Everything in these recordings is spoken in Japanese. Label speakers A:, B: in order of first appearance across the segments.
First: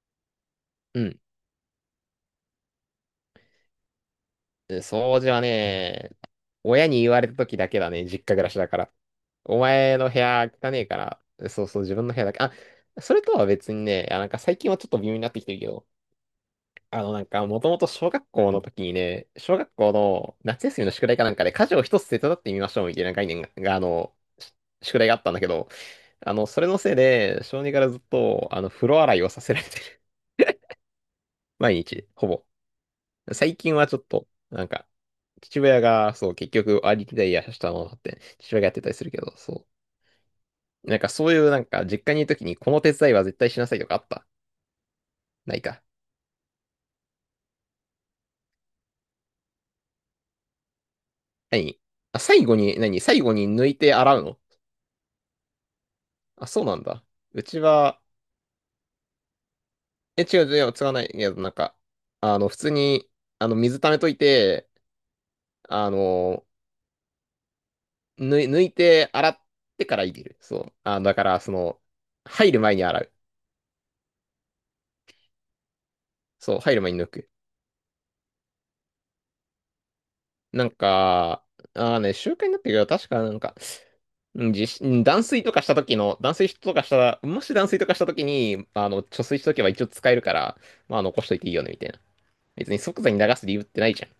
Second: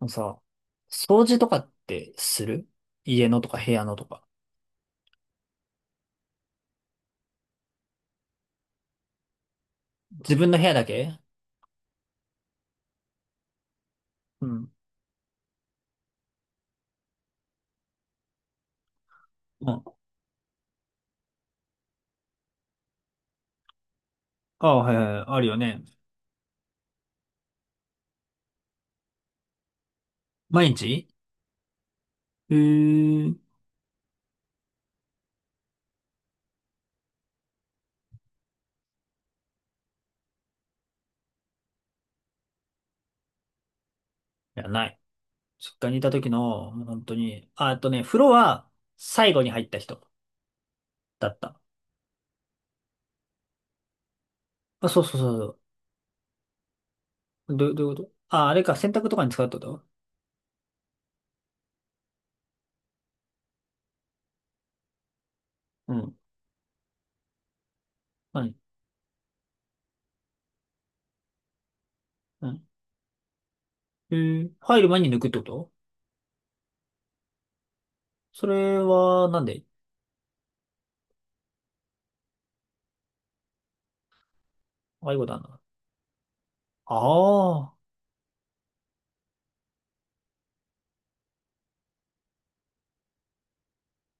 A: あのさ、
B: うん。
A: 掃除とかってする？家のとか部屋のとか。
B: で掃除はね、親に言われた時だけだね、実家暮らしだから。お前の部
A: 自分
B: 屋
A: の部
B: 汚
A: 屋
B: ね
A: だ
B: えか
A: け。
B: ら、そうそう、自分の部屋だけ。あ、それとは別にね、あ、なんか
A: う
B: 最
A: ん。
B: 近はちょっと微妙になってきてるけど、なんか、もともと小学校の時にね、小
A: う
B: 学校
A: ん。
B: の夏休みの宿題かなんかで家事を一つ手伝ってみましょうみたいな概念が、があの、し
A: ああ、はい
B: 宿
A: はい
B: 題があ
A: は
B: っ
A: い、
B: たん
A: あ
B: だ
A: る
B: け
A: よ
B: ど、
A: ね。
B: それのせいで、小児からずっと、風呂洗いをさせられてる。
A: 毎日。
B: 毎日、ほぼ。
A: うーい。
B: 最近はちょっと、なんか、父親が、そう、結局、ありきでいやしたものって、父親がやってたりするけど、そう。なんかそういう、なんか、実家にいるときに、この手伝いは絶対しなさいとかあった？
A: や、ない。
B: ない
A: 実
B: か。
A: 家にいた時の、もう本当に。あ、あとね、風呂は最後に入った人だった。
B: 何？あ、最後に、何最後に抜いて洗うの？
A: あ、そうそうそう
B: あ、そうなんだ。う
A: そう。
B: ち
A: どういう
B: は、
A: こと？あ、あれか、洗濯とかに使うってこと？
B: 違う、違う、違わないけど、なんか、普通に、水溜めといて、あ
A: うん。
B: の、
A: 何？
B: 抜いて洗ってから入れる。そう。あ、だから、
A: う
B: 入る
A: ん。
B: 前に洗う。
A: えー、入る前に抜くってこと？
B: そう、入る前に抜く。
A: それは、なんで？
B: なんか、ああね、習慣になってるけど、確かなんか、うん地震
A: ああいう
B: 断
A: ことなん
B: 水
A: の？
B: とかした時の、断水とかし
A: あ
B: たら、もし
A: あ
B: 断
A: ー。
B: 水とかした時に、貯水しとけば一応使えるから、まあ残しといていいよね、みたいな。別に即座に流す理由ってないじゃん。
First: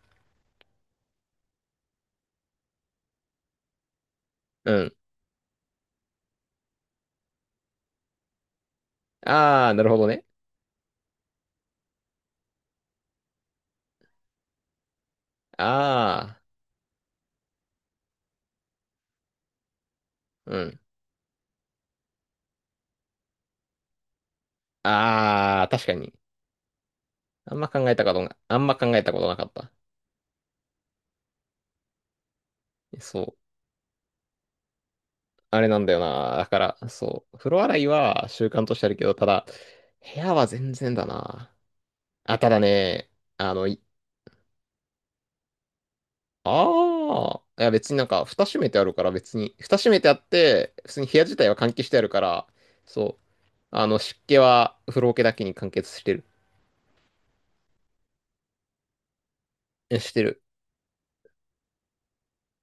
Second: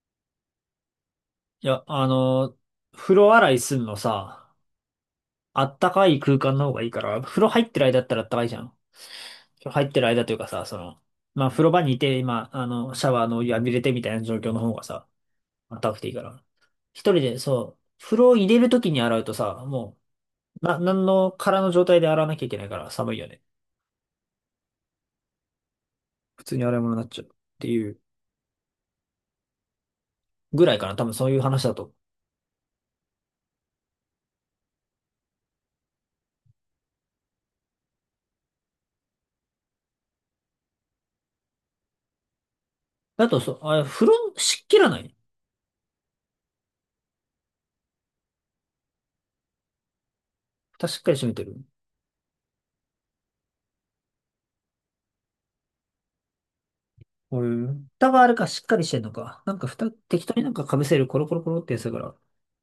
A: いや、風呂洗いすんのさ、
B: うん。
A: あったかい空間の方がいいから、風呂入ってる間だったらあったかいじゃん。風
B: あ
A: 呂
B: あ、な
A: 入
B: る
A: っ
B: ほ
A: て
B: ど
A: る
B: ね。
A: 間というかさ、まあ風呂場にいて、今、シャワーのお湯浴びれてみたいな状況の方がさ、まあったかくていいか
B: あ
A: ら。
B: あ、
A: 一人で、そう、風呂を入れる時に洗うとさ、も
B: う
A: う、
B: ん。
A: なんの空の状態で洗わなきゃいけないから寒いよね。
B: ああ、確かに。
A: 普通に洗い物になっちゃうっ
B: あん
A: て
B: ま
A: い
B: 考え
A: う
B: たことな、あんま考えたことなかった。
A: ぐらいかな。多分そういう話だと。
B: そう。あれなんだよな。だから、そう。風呂洗いは習慣としてあるけど、ただ、部屋は全然だな。あ、ただね、
A: だと、そ
B: あ
A: う、
B: の、い
A: あ、風呂湿気らない？
B: ああ。いや、別になんか、蓋閉めてあるから、別に、蓋閉めてあって、
A: 蓋
B: 普
A: し
B: 通
A: っ
B: に
A: かり
B: 部屋
A: 閉め
B: 自
A: て
B: 体
A: る？
B: は換気してあるから、そう。湿気は風呂桶だけに完結してる。
A: うん。蓋があるかしっかりしてんのか。なんか蓋
B: して
A: 適当
B: る。
A: になんか被せるコロコロコロってやつだから、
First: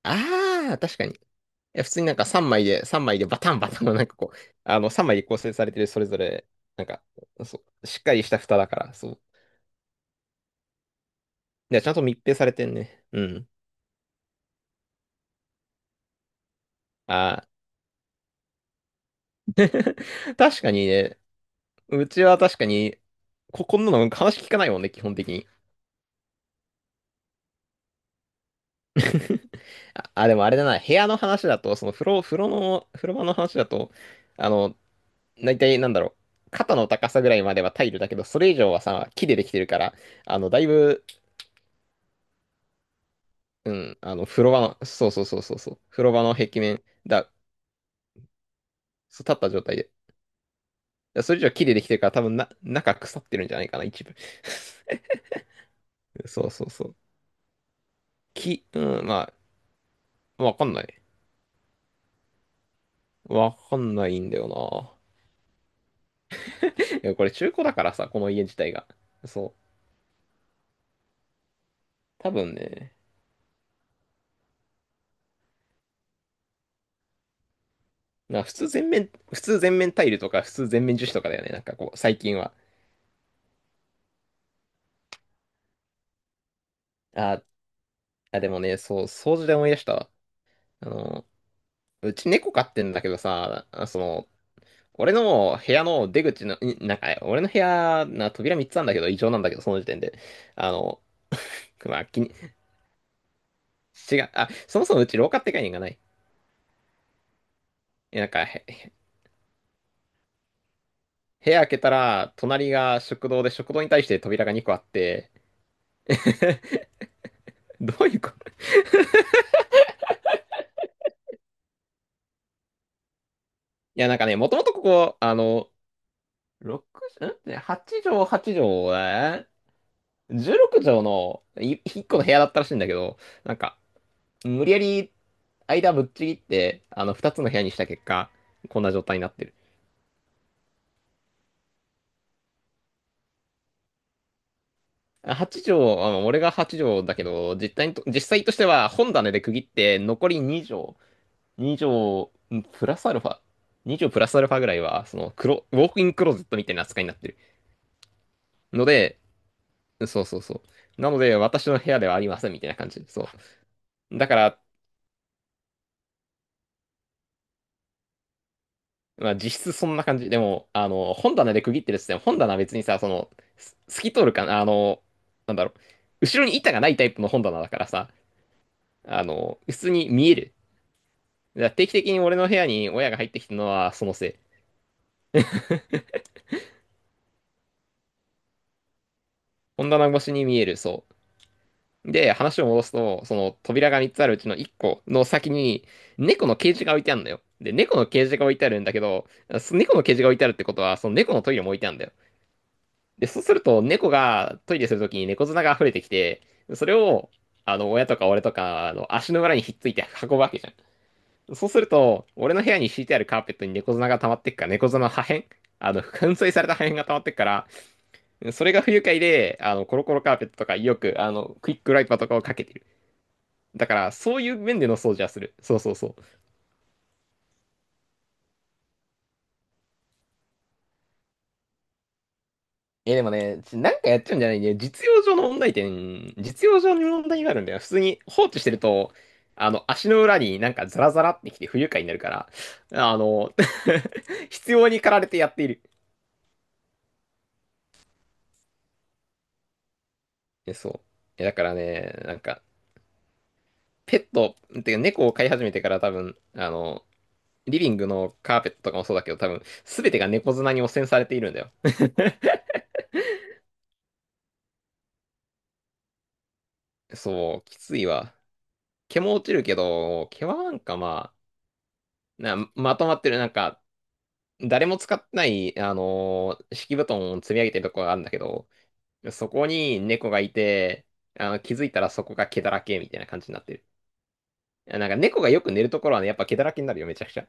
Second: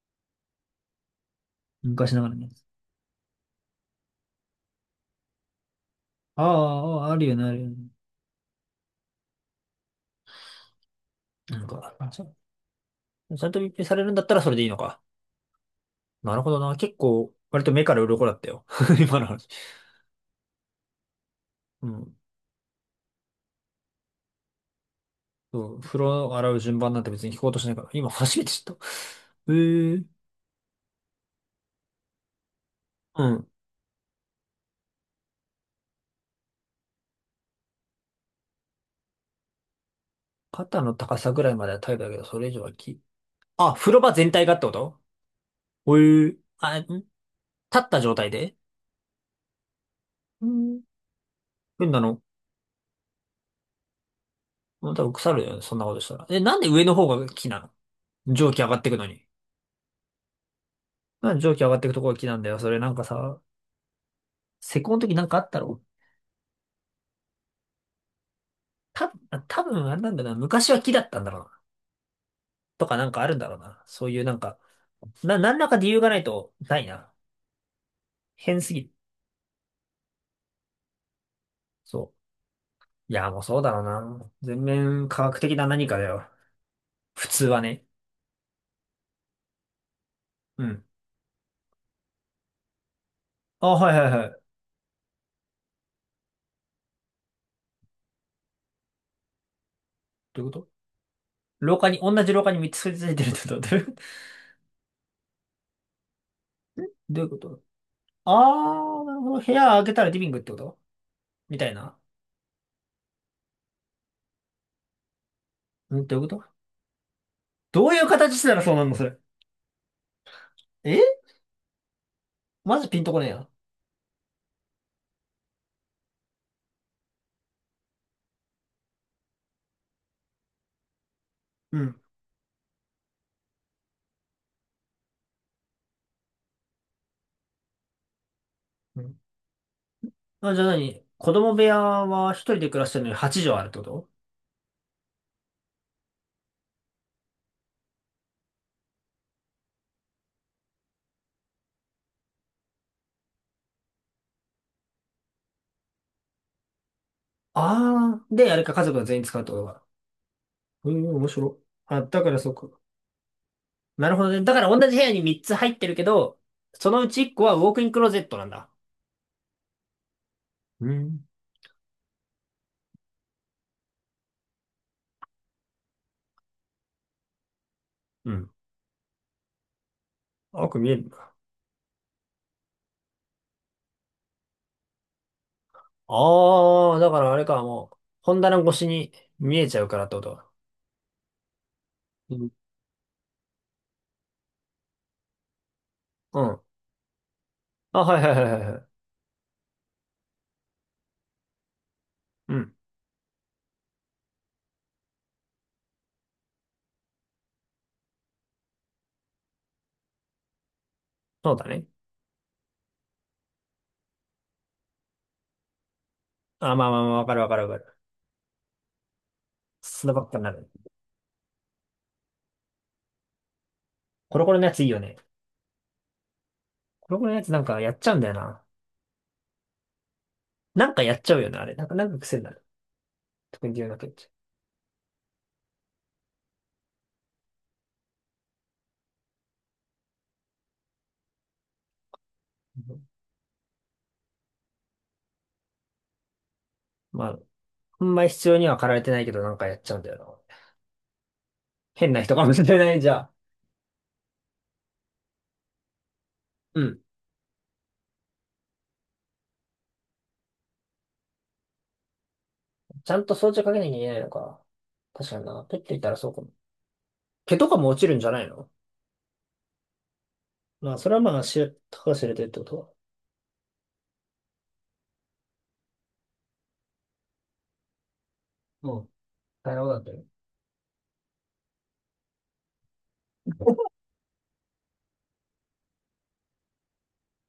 B: ああ、確かに。いや、普通にな
A: 昔
B: ん
A: な
B: か
A: がらの
B: 3
A: やつ。
B: 枚で、3枚でバタンバタンのなんかこう、3枚で構成されてる、それぞ
A: あ
B: れ、なん
A: あ、
B: か、
A: あああるよね、ある
B: そ
A: よ
B: う、
A: ね。
B: しっかりした蓋だから、そう。
A: なん
B: いや、ちゃん
A: か、
B: と密閉されてんね。う
A: ちゃ
B: ん。
A: んと密閉されるんだったらそれでいいのか。なるほどな。結構、
B: あ
A: 割と目から鱗だったよ。今の話。
B: あ。確かにね、
A: う
B: う
A: ん。
B: ちは確かに、こんなの話聞かないもんね、基本的に。
A: そう、風呂洗う順番なんて別に聞こうとしないから、今初めて知った。ええ。
B: あ、あ。 でもあれだな、部屋の話だと、風呂
A: う
B: 場の
A: ん。
B: 話だと、あの、大体なんだろう、肩の高さぐらいまではタイルだけど、それ以上はさ、木でできてるから、だい
A: 肩の
B: ぶ、
A: 高さぐらいまでは耐えたけど、それ以上はき。
B: う
A: あ、風
B: ん、
A: 呂場全
B: 風
A: 体
B: 呂
A: が
B: 場
A: ってこ
B: の、
A: と？
B: そうそうそうそうそう、
A: おえ
B: 風呂場の
A: ー
B: 壁
A: あ、
B: 面
A: ん立
B: だ、
A: った状態で？
B: そう立った状態で、
A: うん。
B: それ以上木ででき
A: 変
B: て
A: な
B: るから、
A: の。
B: 多分な、中腐ってるんじゃないかな、一部。
A: まあ多分腐るよね、そんなことしたら。え、
B: そう
A: なん
B: そ
A: で
B: う
A: 上
B: そ
A: の
B: う。
A: 方が木なの？蒸気
B: 木、
A: 上がってく
B: う
A: の
B: ん、
A: に。
B: まあ、わかんない。
A: なんで蒸気上がっていくとこが木なんだよ。それなんかさ、
B: わかんないんだよ
A: 施工の時なんかあったろ？
B: な。いや、これ中古だからさ、この家自体が。
A: た、
B: そう。
A: 多分あれなんだな。昔は木だったんだろうな。
B: 多分
A: と
B: ね。
A: かなんかあるんだろうな。そういうなんか、何らか理由がないと、ないな。
B: まあ
A: 変すぎる。
B: 普通全面タイルとか、普通全面樹脂とかだよね。なんかこう、
A: そ
B: 最近は。
A: う。いや、もうそうだろうな。全面科学的な何かだよ。普
B: あ、
A: 通はね。
B: あ、でもね、そう、掃除で思い出したわ。
A: うん。
B: あの、うち猫飼ってんだけどさ、
A: あ、はいはいはい。
B: 俺の部屋の出口の、なんか、俺の部屋、扉3つあんだけど、異常なんだけど、その時点で。
A: どういうこと？
B: あの、
A: 廊下に、
B: まあ、
A: 同じ廊下に3つくっついてるってこと？どういう？
B: 違う、あ、そもそもうち廊下って概念がない。
A: どういうこと？
B: いやなん
A: あ
B: か、
A: ー、なるほど。部屋開けたらリビングってこと？
B: 部
A: み
B: 屋
A: た
B: 開
A: い
B: けた
A: な。
B: ら、隣が食堂で、食堂に対して扉が2個あって、
A: うん、どういうこと？ どう
B: ど
A: いう
B: ういうこ
A: 形し
B: と？
A: たらそうなんの？それ。え、まずピンとこねえや。
B: いや、なんかね、もともとここ、6畳、8 畳、8畳、え16畳の
A: うん。
B: 1個の部屋だったらしいんだけど、なんか、無理やり間ぶっちぎって、2つの部屋にした結果、こんな
A: う
B: 状
A: ん。
B: 態になってる。
A: あ、じゃあ何？子供部屋は一人で暮らしてるのに8畳あるってこと？
B: あ8畳、まあ、俺が8畳だけど、実際としては本棚で区切って、残り2畳、2畳、プラスアルファ、2畳プラスアルファぐらいは、その、ウォークインクローゼットみたいな扱いになってる。
A: ああー、で、あれか、家
B: の
A: 族が全
B: で、
A: 員使うってことか。
B: そうそうそ
A: う
B: う。な
A: ん、
B: の
A: 面
B: で、
A: 白い。
B: 私の部屋
A: あ、
B: ではあ
A: だ
B: り
A: から
B: ませ
A: そ
B: ん、
A: う
B: みた
A: か。
B: いな感じ。そ
A: なる
B: う。
A: ほ
B: だ
A: ど
B: か
A: ね。だ
B: ら、
A: から同じ部屋に3つ入ってるけど、そのうち1個はウォークインクローゼットなんだ。
B: まあ実質そんな感じ。でも、
A: うん。
B: 本棚で区切ってるっつっても、本棚は別にさ、その、透き通るかな、なんだろう、後ろに板がないタイプの本棚だからさ、
A: うん。
B: 普通に見える。
A: よく見えるな。
B: だから定期的に俺の部屋に親が入ってきたのはそのせい。
A: ああ、だからあれか、もう、本棚越しに見えちゃう
B: 本
A: から
B: 棚
A: って
B: 越
A: こ
B: し
A: と
B: に
A: か。
B: 見える、そう。で、
A: うん。
B: 話を戻すと、その扉が3つあるうちの1個の先に、
A: う
B: 猫の
A: ん。
B: ケージが置いてあるんだよ。で、猫
A: あ、
B: の
A: はい
B: ケー
A: はい
B: ジ
A: は
B: が
A: い
B: 置い
A: は
B: てあ
A: いは
B: るん
A: い。
B: だけど、猫のケージが置いてあるってことは、その猫のトイレも置いてあるんだよ。
A: うん。
B: で、そうすると、猫がトイレするときに猫砂が溢れてきて、それを、親とか俺とか、足の裏にひっついて運ぶわけじゃ
A: そ
B: ん。
A: うだ
B: そうす
A: ね。
B: ると、俺の部屋に敷いてあるカーペットに猫砂が溜まってくから、猫砂の破片、粉砕された
A: あ、
B: 破
A: まあ
B: 片
A: まあ
B: が
A: ま
B: 溜
A: あ、
B: まっ
A: わ
B: て
A: か
B: く
A: る
B: か
A: わか
B: ら、
A: るわかる。
B: それが不愉快で、コロ
A: 砂
B: コロ
A: ばっ
B: カ
A: か
B: ー
A: に
B: ペ
A: な
B: ットと
A: る。
B: か、よく、クイックワイパーとかをかけてる。だから、そ
A: コ
B: う
A: ロ
B: い
A: コ
B: う
A: ロのや
B: 面
A: つい
B: で
A: い
B: の
A: よね。
B: 掃除はする。そうそうそう。
A: 黒子のやつなんかやっちゃうんだよな。なんかやっちゃうよね、あれ。なんか癖になる。
B: え、でもね、
A: 特に留
B: なん
A: 学
B: か
A: っ
B: やっ
A: ちゃ
B: ちゃうんじゃないね。実用上の問題点、実用上に問題があるんだよ。普通に放置してると、足の裏になんかザラザラってきて不愉快になるから、
A: う。
B: あの、必要に駆られてやっている。
A: まあ、ほんまに必要には駆られてないけど、なんかやっちゃうんだよな。
B: え、そう。え、だから
A: 変
B: ね、
A: な人
B: なん
A: かも
B: か、
A: しれない、じゃあ。
B: ペット、てか猫を飼い始めてから多分、
A: うん。
B: リビングのカーペットとかもそうだけど、多分、すべてが猫砂に汚染されているんだよ。
A: ちゃんと装置をかけなきゃいけないのか。確かにな。ペッていたらそうかも。毛
B: そ
A: と
B: う、
A: か
B: き
A: も
B: つ
A: 落
B: い
A: ちるんじゃ
B: わ。
A: ないの？
B: 毛も落ちるけど、毛はなん
A: まあ、
B: か
A: それは
B: まあ、
A: まあ、たかが知れてるってことは。
B: まとまってる、なんか、誰も使ってない、敷布団を積み上げてるとこがあるんだけど、
A: もうん。
B: そこ
A: 大変なことな
B: に
A: んだよ。
B: 猫がいて、気づいたらそこが毛だらけみたいな感じになってる。いやなんか猫がよく寝るところはね、やっぱ毛だらけになるよ、めちゃくちゃ。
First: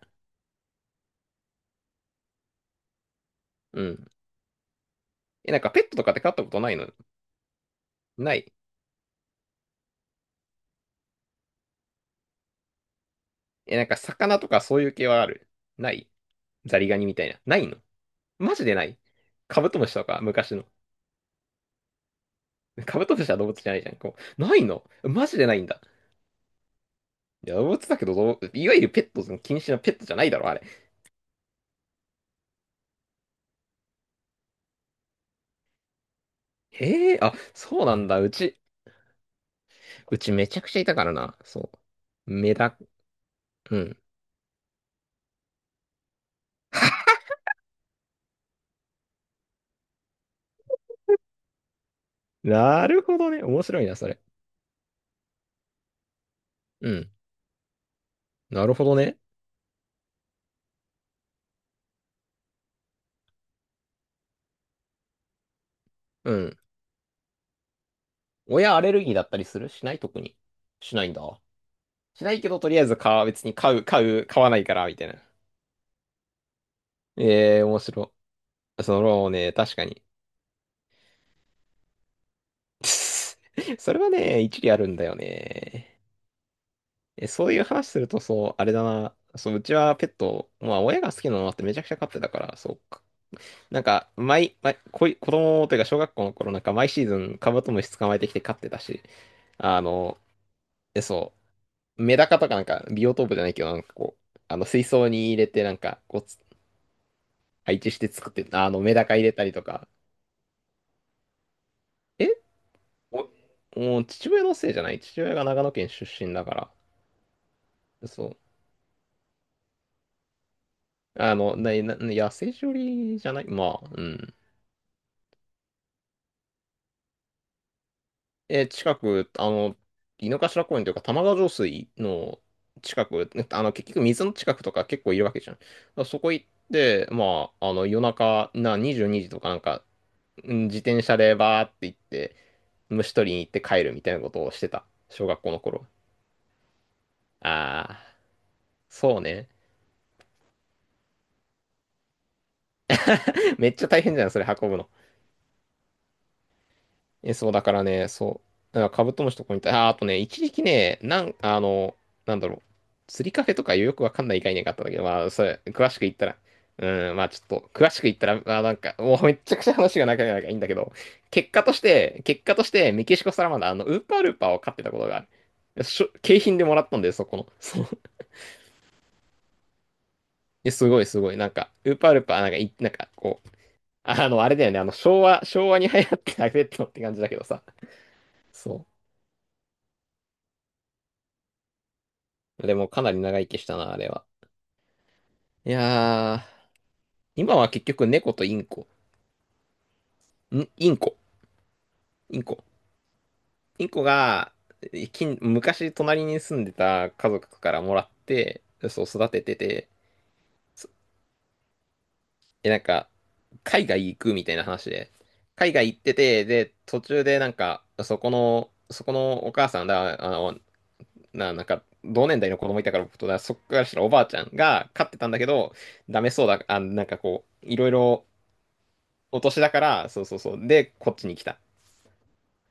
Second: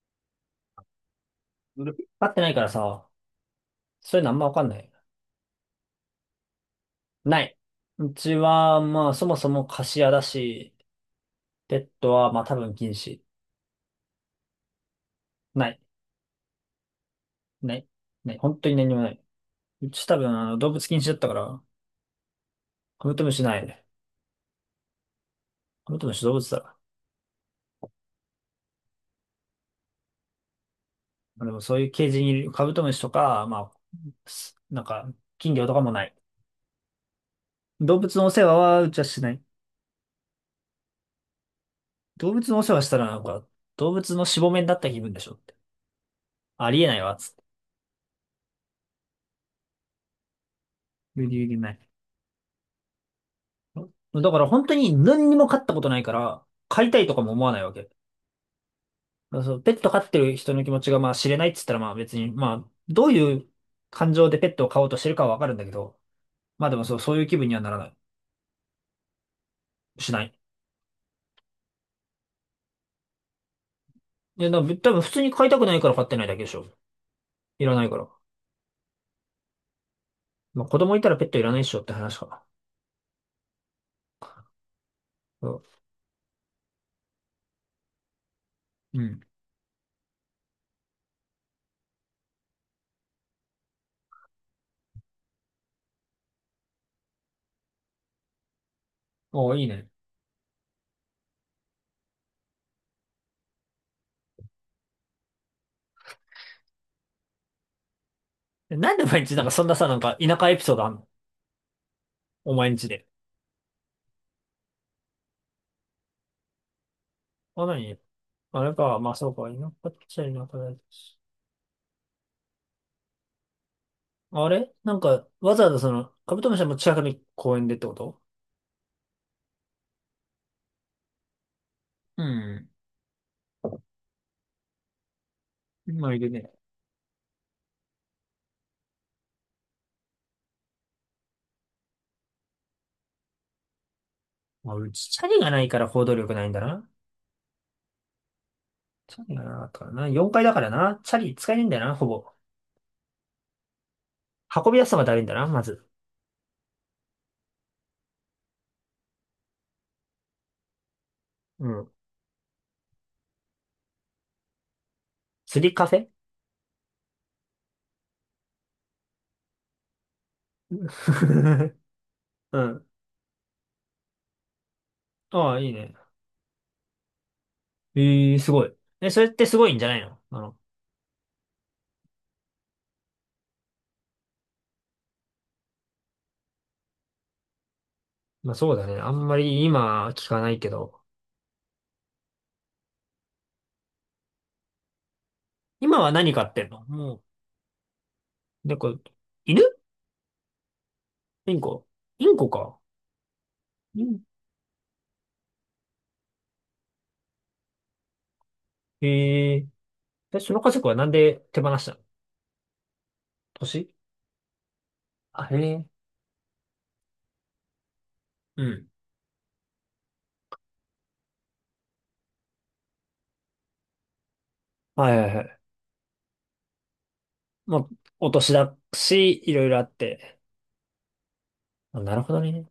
A: 飼ってないからさ、
B: うん。
A: そういうのあんまわかんない。
B: え、なんかペットとかって飼ったことないの？
A: ない。うち
B: ない。
A: は、まあ、そもそも貸し屋だし、ペットは、まあ、多分禁止。
B: え、なんか魚とかそういう系はある？
A: ない。
B: ない？ザリガニみたいな。ない
A: な
B: の？
A: い。ない。
B: マ
A: 本
B: ジ
A: 当
B: で
A: に
B: な
A: 何に
B: い？
A: もない。
B: カブトム
A: う
B: シと
A: ち多
B: か
A: 分、
B: 昔の。
A: 動物禁止だったから、
B: カ
A: カ
B: ブ
A: ブ
B: ト
A: ト
B: ム
A: ム
B: シは
A: シ
B: 動
A: な
B: 物じゃな
A: い。
B: いじゃん。こう、ないの？マジでないんだ。
A: カブトムシ動物だ。
B: いや、動物だけど、いわゆるペット禁止のペットじゃないだろ、あれ。
A: まあでもそういうケージにいるカブトムシとか、まあ、なんか、金魚とかもない。
B: へえ、あ、そうな
A: 動
B: ん
A: 物
B: だ。
A: の
B: う
A: お世話
B: ち、
A: はうちはしない。
B: うちめちゃくちゃいたからな。そう。
A: 動物のお世話したらなんか、
B: う
A: 動
B: ん。
A: 物のしぼめになった気分でしょって。ありえない わ、つって。無理無理ない。
B: なるほどね。面白いな、それ。
A: だから本当に何にも飼ったことないから、飼
B: う
A: いたい
B: ん。
A: とかも思わないわけ。だ
B: なるほどね。
A: からそう、ペット飼ってる人の気持ちがまあ知れないっつったらまあ別に、まあ、どういう感情でペットを飼おうとしてるかはわかるんだけど、
B: うん。
A: まあでもそう、そういう気分にはならない。
B: 親アレルギーだったりするしない、
A: し
B: 特
A: ない。
B: に？しないんだ。しないけど、とりあえず買う、別に買う、買う、買
A: い
B: わ
A: や、
B: な
A: で
B: いか
A: も
B: ら、
A: 多
B: み
A: 分
B: たい
A: 普
B: な。
A: 通に飼いたくないから飼ってないだけでしょ。
B: ええ、
A: いら
B: 面
A: ないから。
B: 白い。そのね、確かに。
A: まあ子供いたらペットいらないでしょって話かな。
B: それはね、一理あるんだよ
A: そ
B: ね。そういう話すると、そう、あれだ
A: う。う
B: な。
A: ん。
B: そう、うちはペット、まあ、親が好きなのもあってめちゃくちゃ飼ってたから、そう、なんか、毎、毎、こい、子供というか小学校の頃なんか毎シーズンカブトムシ捕まえてきて飼ってたし、
A: おーいい
B: あ
A: ね。
B: の、え、そう、メダカとかなんかビオトープじゃないけど、水槽に入れてなんかこうつ、配置して作って、あの
A: な
B: メ
A: んで
B: ダカ入
A: 毎
B: れ
A: 日なん
B: た
A: か
B: り
A: そ
B: と
A: んな
B: か、
A: さ、なんか田舎エピソードあんの？
B: え
A: お前んちで。
B: お、もう父親のせいじゃない、父親が長野県出身だか
A: あ、なに？
B: ら、そう。
A: あれか、まあそうか、田舎っちゃ田舎だし。
B: あの、な、な、野生処理じゃない、まあ、うん。
A: あれなんか、わざわざカブトムシはもう近くの公園でってこと？
B: え、近く、あの、井の頭公園というか、玉川上水
A: う
B: の
A: ん。
B: 近く、ねあの、結局水の近くとか結構いるわけじゃん。だから
A: まあい
B: そ
A: る
B: こ行っ
A: ね。
B: て、まあ、あの、夜中、22時とかなんか、うん、自転車でバーって行って、虫取りに行って帰るみたいなことをして
A: まあ、
B: た。
A: うちチャ
B: 小
A: リ
B: 学
A: が
B: 校の
A: ないか
B: 頃。
A: ら行動力ないんだな。
B: ああ、そ
A: チ
B: う
A: ャリが
B: ね。
A: なかったからな。4階だからな。チャリ使えねえんだよな、ほぼ。
B: めっちゃ大変じゃん、それ運
A: 運
B: ぶ
A: びや
B: の。
A: すさがだるいんだな、まず。
B: そう、だからね、そう、だからカブトムシとこにニたあー、あとね、一時期ね、なん、あ
A: うん。
B: の、なんだろう、釣りカフェとかよくわかんない概念があったんだけど、まあ、それ、
A: 釣りカ
B: 詳
A: フ
B: しく
A: ェ？
B: 言ったら、うん、まあちょっと、詳しく言ったら、まあなんか、もうめっちゃくちゃ話が長いからいいんだけど、結果と して、結果
A: う
B: とし
A: ん。
B: て、メキシコサラマンダー、あの、ウーパールーパーを飼ってたことがあ
A: ああ、いい
B: る。
A: ね。
B: 景品でもらったんだよ、そこの。そう。
A: ええすごい。え、それってすごいんじゃないの？
B: え、すごい、すごい。なんか、ウーパールーパー、なんかい、なんか、こう、あの、あれだよね、あの、昭和に流行ってたペットって感じだけどさ。
A: まあそ
B: そ
A: う
B: う。
A: だね。あんまり今聞かないけど。
B: でもかなり長生きしたな、あれは。い
A: 今は何
B: や
A: 飼
B: ー、
A: ってんの？も
B: 今は結局猫とイン
A: う、
B: コ。
A: 猫、犬？
B: んインコ。
A: インコ？イン
B: イン
A: コ
B: コ。
A: か。
B: イン
A: イ
B: コ
A: ン、
B: が、近昔隣に住んでた家族からもらって、そう育てて
A: ええ？
B: て、
A: で、その家族はなんで手放したの？
B: え、なんか、海
A: 年？
B: 外行くみたいな話で、
A: あ、へ
B: 海
A: え。
B: 外行ってて、で、途中でなんか、
A: うん。
B: そこのお母さんだ、同年代の子供いたから僕とだ、そっからしたらおばあちゃんが飼っ
A: はい
B: て
A: は
B: たん
A: い
B: だ
A: は
B: け
A: い。
B: ど、ダメそうだ、あ、なんかこう、い
A: まあ、
B: ろいろ、
A: お年だ
B: お
A: し、い
B: 年
A: ろい
B: だ
A: ろ
B: か
A: あっ
B: ら、そうそ
A: て。
B: うそう。で、こっちに来た。
A: あ、なるほどね。